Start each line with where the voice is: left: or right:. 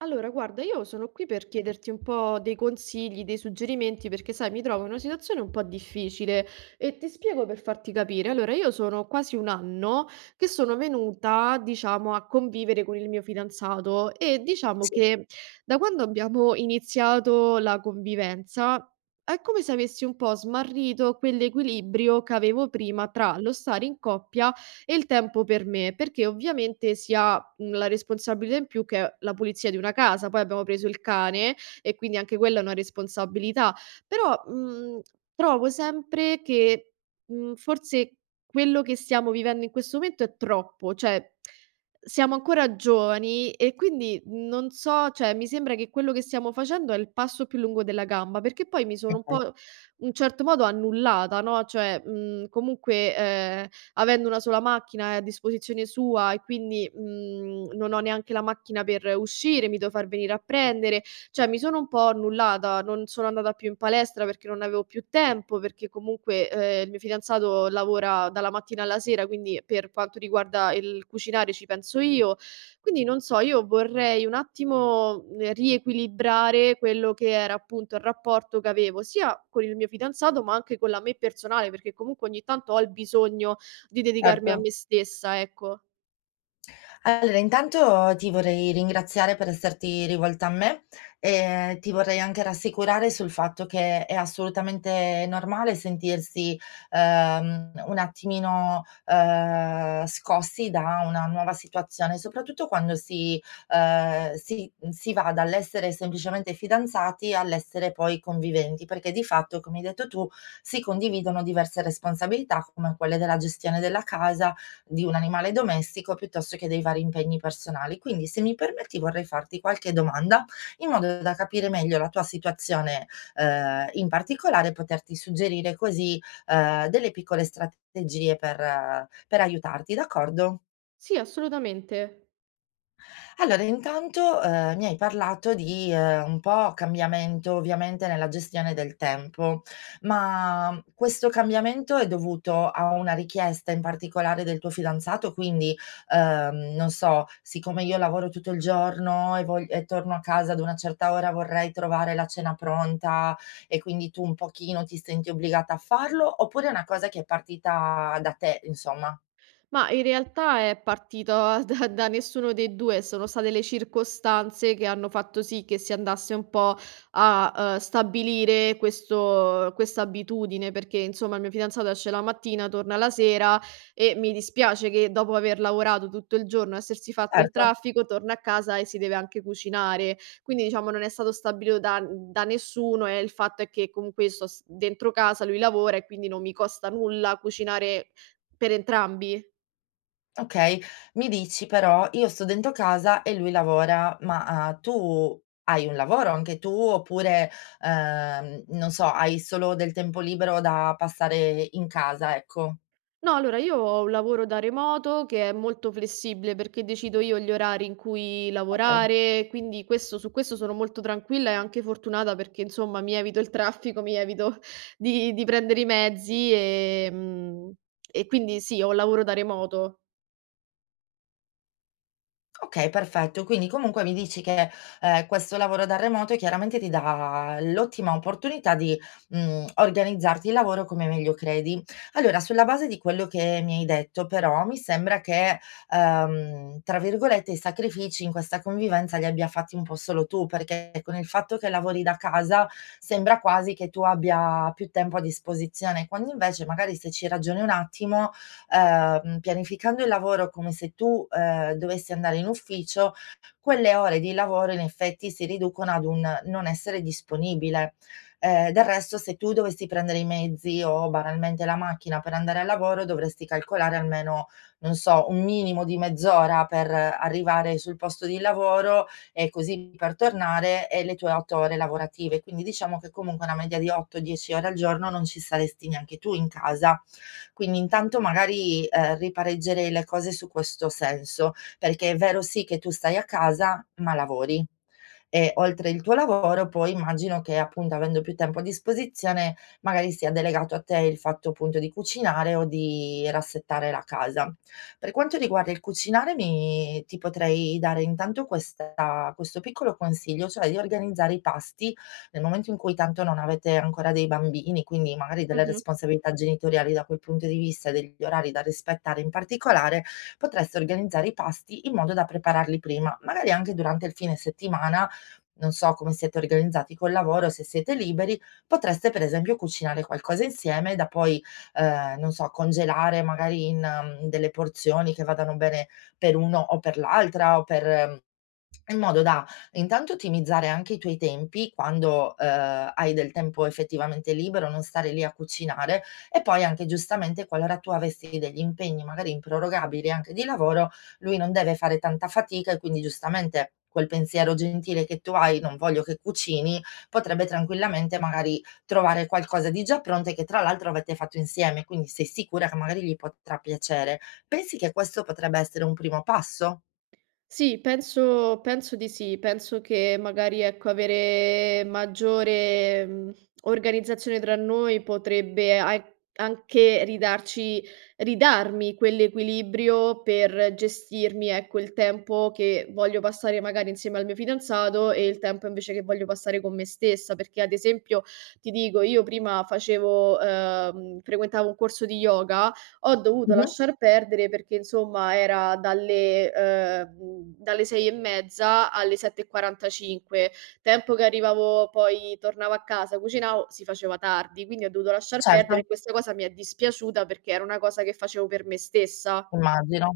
right: Allora, guarda, io sono qui per chiederti un po' dei consigli, dei suggerimenti, perché sai, mi trovo in una situazione un po' difficile e ti spiego per farti capire. Allora, io sono quasi un anno che sono venuta, diciamo, a convivere con il mio fidanzato e diciamo che da quando abbiamo iniziato la convivenza è come se avessi un po' smarrito quell'equilibrio che avevo prima tra lo stare in coppia e il tempo per me, perché ovviamente sia ha, la responsabilità in più che è la pulizia di una casa. Poi abbiamo preso il cane e quindi anche quella è una responsabilità. Però, trovo sempre che, forse quello che stiamo vivendo in questo momento è troppo, cioè siamo ancora giovani e quindi non so, cioè mi sembra che quello che stiamo facendo è il passo più lungo della gamba, perché poi mi sono un po' in un certo modo annullata, no, cioè, comunque, avendo una sola macchina è a disposizione sua e quindi, non ho neanche la macchina per uscire, mi devo far venire a prendere. Cioè mi sono un po' annullata, non sono andata più in palestra perché non avevo più tempo, perché comunque, il mio fidanzato lavora dalla mattina alla sera, quindi per quanto riguarda il cucinare ci penso io. Quindi non so, io vorrei un attimo, riequilibrare quello che era appunto il rapporto che avevo sia con il mio fidanzato, ma anche con la me personale, perché comunque ogni tanto ho il bisogno di dedicarmi a
left: Certo.
right: me stessa, ecco.
left: Allora intanto ti vorrei ringraziare per esserti rivolta a me e ti vorrei anche rassicurare sul fatto che è assolutamente normale sentirsi, un attimino, scossi da una nuova situazione, soprattutto quando si si va dall'essere semplicemente fidanzati all'essere poi conviventi, perché di fatto, come hai detto tu, si condividono diverse responsabilità come quelle della gestione della casa di un animale domestico piuttosto che dei vari impegni personali. Quindi, se mi permetti, vorrei farti qualche domanda in modo da capire meglio la tua situazione, in particolare, e poterti suggerire così delle piccole strategie per aiutarti, d'accordo?
right: Sì, assolutamente.
left: Allora intanto, mi hai parlato di, un po' cambiamento ovviamente nella gestione del tempo, ma questo cambiamento è dovuto a una richiesta in particolare del tuo fidanzato? Quindi, non so, siccome io lavoro tutto il giorno e vogl e torno a casa ad una certa ora vorrei trovare la cena pronta e quindi tu un pochino ti senti obbligata a farlo, oppure è una cosa che è partita da te insomma?
right: Ma in realtà è partita da nessuno dei 2, sono state le circostanze che hanno fatto sì che si andasse un po' a, stabilire questo questa abitudine, perché insomma il mio fidanzato esce la mattina, torna la sera e mi dispiace che dopo aver lavorato tutto il giorno, essersi fatto il
left: Certo.
right: traffico, torna a casa e si deve anche cucinare. Quindi diciamo non è stato stabilito da nessuno e il fatto è che comunque io sto s dentro casa, lui lavora e quindi non mi costa nulla cucinare per entrambi.
left: Okay, mi dici però: "Io sto dentro casa e lui lavora." Ma, tu hai un lavoro anche tu, oppure, non so, hai solo del tempo libero da passare in casa, ecco?
right: No, allora io ho un lavoro da remoto che è molto flessibile perché decido io gli orari in cui
left: Okay.
right: lavorare, quindi questo, su questo sono molto tranquilla e anche fortunata perché insomma mi evito il traffico, mi evito di, prendere i mezzi e quindi sì, ho un lavoro da remoto.
left: Okay, perfetto. Quindi comunque mi dici che, questo lavoro da remoto chiaramente ti dà l'ottima opportunità di organizzarti il lavoro come meglio credi. Allora, sulla base di quello che mi hai detto però, mi sembra che, tra virgolette, "i sacrifici" in questa convivenza li abbia fatti un po' solo tu, perché con il fatto che lavori da casa sembra quasi che tu abbia più tempo a disposizione, quando invece magari, se ci ragioni un attimo, pianificando il lavoro come se tu, dovessi andare in ufficio, quelle ore di lavoro in effetti si riducono ad un non essere disponibile. Del resto, se tu dovessi prendere i mezzi o banalmente la macchina per andare al lavoro, dovresti calcolare almeno, non so, un minimo di mezz'ora per arrivare sul posto di lavoro e così per tornare, e le tue 8 ore lavorative. Quindi diciamo che comunque una media di 8, 10 ore al giorno non ci saresti neanche tu in casa, quindi intanto magari, ripareggerei le cose su questo senso, perché è vero sì che tu stai a casa, ma lavori. E oltre il tuo lavoro poi immagino che, appunto, avendo più tempo a disposizione, magari sia delegato a te il fatto, appunto, di cucinare o di rassettare la casa. Per quanto riguarda il cucinare, mi ti potrei dare intanto questa questo piccolo consiglio, cioè di organizzare i pasti nel momento in cui tanto non avete ancora dei bambini, quindi magari delle responsabilità genitoriali da quel punto di vista e degli orari da rispettare in particolare. Potreste organizzare i pasti in modo da prepararli prima, magari anche durante il fine settimana, non so come siete organizzati col lavoro, se siete liberi, potreste per esempio cucinare qualcosa insieme da poi, non so, congelare magari in delle porzioni che vadano bene per uno o per l'altra o per mm, in modo da intanto ottimizzare anche i tuoi tempi quando, hai del tempo effettivamente libero, non stare lì a cucinare. E poi, anche giustamente, qualora tu avessi degli impegni magari improrogabili anche di lavoro, lui non deve fare tanta fatica e quindi, giustamente, quel pensiero gentile che tu hai: "Non voglio che cucini", potrebbe tranquillamente magari trovare qualcosa di già pronto e che tra l'altro avete fatto insieme, quindi sei sicura che magari gli potrà piacere. Pensi che questo potrebbe essere un primo passo?
right: Sì, penso di sì. Penso che magari, ecco, avere maggiore, organizzazione tra noi potrebbe ai anche ridarci ridarmi quell'equilibrio per gestirmi, ecco, il tempo che voglio passare magari insieme al mio fidanzato e il tempo invece che voglio passare con me stessa. Perché ad esempio, ti dico, io prima facevo frequentavo un corso di yoga, ho dovuto
left: Mh-mh,
right: lasciar perdere perché insomma era dalle 6 e mezza alle 7 e 45. Tempo che arrivavo poi tornavo a casa, cucinavo, si faceva tardi, quindi ho dovuto lasciar perdere
left: certo.
right: e questa cosa mi è dispiaciuta perché era una cosa che facevo per me stessa.
left: Immagino.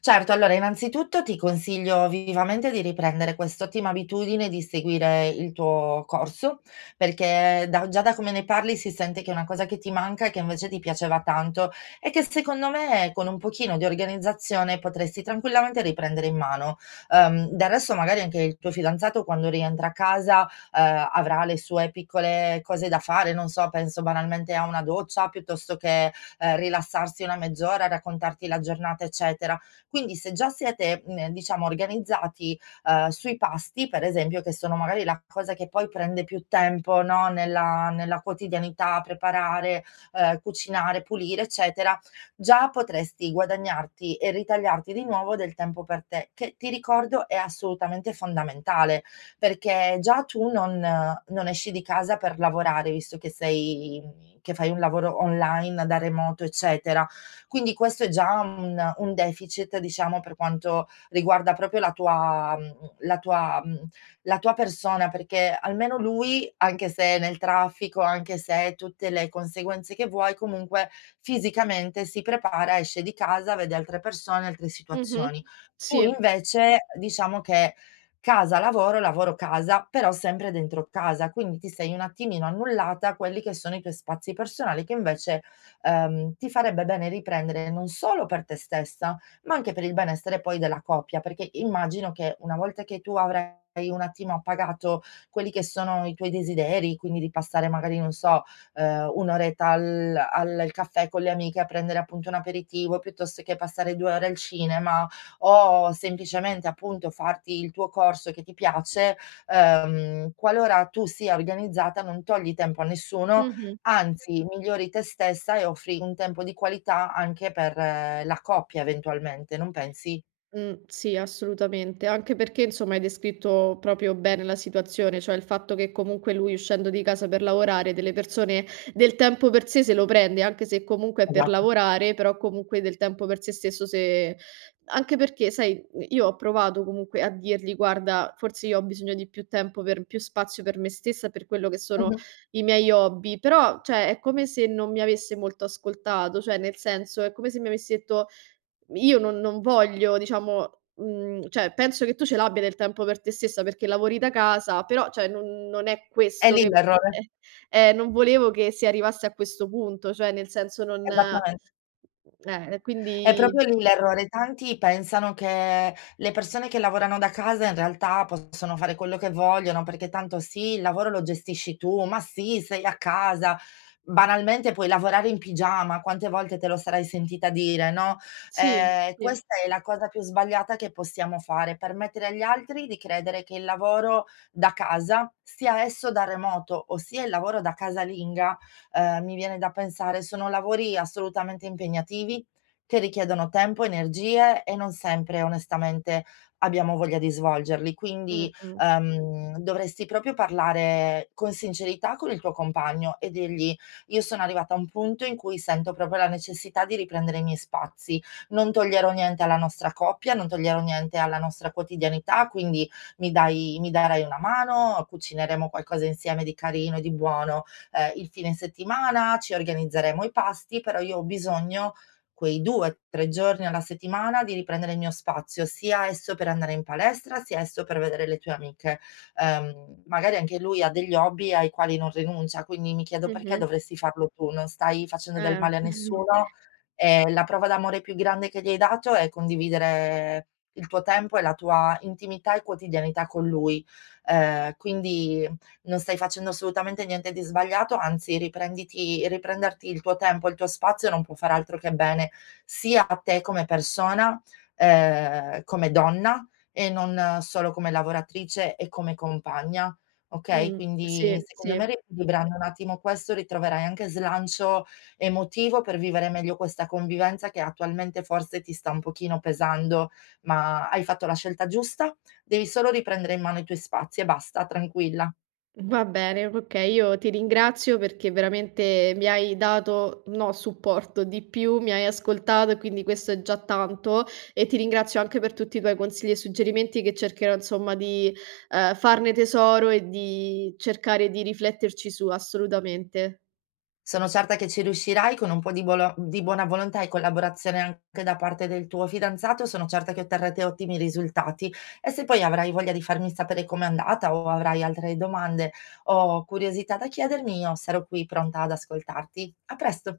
left: Certo, allora innanzitutto ti consiglio vivamente di riprendere quest'ottima abitudine di seguire il tuo corso, perché da già da come ne parli si sente che è una cosa che ti manca e che invece ti piaceva tanto, e che secondo me con un pochino di organizzazione potresti tranquillamente riprendere in mano. Del resto, magari anche il tuo fidanzato quando rientra a casa, avrà le sue piccole cose da fare, non so, penso banalmente a una doccia piuttosto che, rilassarsi una mezz'ora, raccontarti la giornata, eccetera. Quindi se già siete, diciamo, organizzati, sui pasti, per esempio, che sono magari la cosa che poi prende più tempo, no, nella quotidianità, preparare, cucinare, pulire, eccetera, già potresti guadagnarti e ritagliarti di nuovo del tempo per te, che ti ricordo è assolutamente fondamentale, perché già tu non esci di casa per lavorare, visto che fai un lavoro online da remoto, eccetera. Quindi questo è già un deficit, diciamo, per quanto riguarda proprio la tua persona, perché almeno lui, anche se è nel traffico, anche se è tutte le conseguenze che vuoi, comunque fisicamente si prepara, esce di casa, vede altre persone, altre
right: Mh-mh.
left: situazioni.
right: Sì.
left: Tu invece diciamo che casa lavoro, lavoro casa, però sempre dentro casa, quindi ti sei un attimino annullata quelli che sono i tuoi spazi personali, che invece ti farebbe bene riprendere non solo per te stessa, ma anche per il benessere poi della coppia, perché immagino che una volta che tu avrai un attimo appagato quelli che sono i tuoi desideri, quindi di passare magari, non so, 1 oretta al caffè con le amiche a prendere appunto un aperitivo, piuttosto che passare 2 ore al cinema, o semplicemente appunto farti il tuo corso che ti piace, qualora tu sia organizzata non togli tempo a nessuno.
right: Mh-mh.
left: Anzi, migliori te stessa e offri un tempo di qualità anche per la coppia, eventualmente, non pensi?
right: Sì, assolutamente. Anche perché, insomma, hai descritto proprio bene la situazione, cioè il fatto che comunque lui uscendo di casa per lavorare delle persone del tempo per sé se lo prende, anche se comunque è per
left: Esatto.
right: lavorare, però comunque del tempo per sé stesso se anche perché sai, io ho provato comunque a dirgli: "Guarda, forse io ho bisogno di più tempo per più spazio per me stessa, per quello che sono
left: Mh-mh.
right: i miei hobby", però, cioè, è come se non mi avesse molto ascoltato, cioè nel senso, è come se mi avesse detto: io non voglio diciamo cioè penso che tu ce l'abbia del tempo per te stessa perché lavori da casa, però cioè non è
left: È
right: questo
left: lì
right: che
left: l'errore,
right: eh, non volevo che si arrivasse a questo punto, cioè nel senso non
left: esattamente. È
right: quindi
left: proprio lì l'errore. Tanti pensano che le persone che lavorano da casa in realtà possono fare quello che vogliono, perché tanto sì, il lavoro lo gestisci tu, ma sì, sei a casa. Banalmente puoi lavorare in pigiama, quante volte te lo sarai sentita dire, no?
right: sì, sì.
left: Questa è la cosa più sbagliata che possiamo fare, permettere agli altri di credere che il lavoro da casa, sia esso da remoto o sia il lavoro da casalinga, mi viene da pensare, sono lavori assolutamente impegnativi che richiedono tempo, energie, e non sempre onestamente abbiamo voglia di svolgerli. Quindi,
right: Mh-mh.
left: dovresti proprio parlare con sincerità con il tuo compagno e dirgli: "Io sono arrivata a un punto in cui sento proprio la necessità di riprendere i miei spazi. Non toglierò niente alla nostra coppia, non toglierò niente alla nostra quotidianità, quindi mi darai una mano, cucineremo qualcosa insieme di carino, di buono, il fine settimana, ci organizzeremo i pasti, però io ho bisogno quei 2, 3 giorni alla settimana di riprendere il mio spazio, sia esso per andare in palestra, sia esso per vedere le tue amiche. Magari anche lui ha degli hobby ai quali non rinuncia, quindi mi chiedo: Perché
right: Mh-mh.
left: dovresti farlo tu? Non stai facendo del
right: Eh.
left: male a nessuno." E la prova d'amore più grande che gli hai dato è condividere il tuo tempo e la tua intimità e quotidianità con lui. Quindi non stai facendo assolutamente niente di sbagliato, anzi riprenderti il tuo tempo, il tuo spazio non può far altro che bene sia a te come persona, come donna, e non solo come lavoratrice e come compagna. Ok, quindi
right: Sì, sì.
left: secondo me, riequilibrando un attimo questo, ritroverai anche slancio emotivo per vivere meglio questa convivenza, che attualmente forse ti sta un pochino pesando, ma hai fatto la scelta giusta, devi solo riprendere in mano i tuoi spazi e basta, tranquilla.
right: Va bene, okay, io ti ringrazio perché veramente mi hai dato, no, supporto, di più, mi hai ascoltato e quindi questo è già tanto e ti ringrazio anche per tutti i tuoi consigli e suggerimenti che cercherò insomma di, farne tesoro e di cercare di rifletterci su, assolutamente.
left: Sono certa che ci riuscirai con un po' di bolo di buona volontà e collaborazione anche da parte del tuo fidanzato, sono certa che otterrete ottimi risultati. E se poi avrai voglia di farmi sapere com'è andata, o avrai altre domande o curiosità da chiedermi, io sarò qui pronta ad ascoltarti. A presto.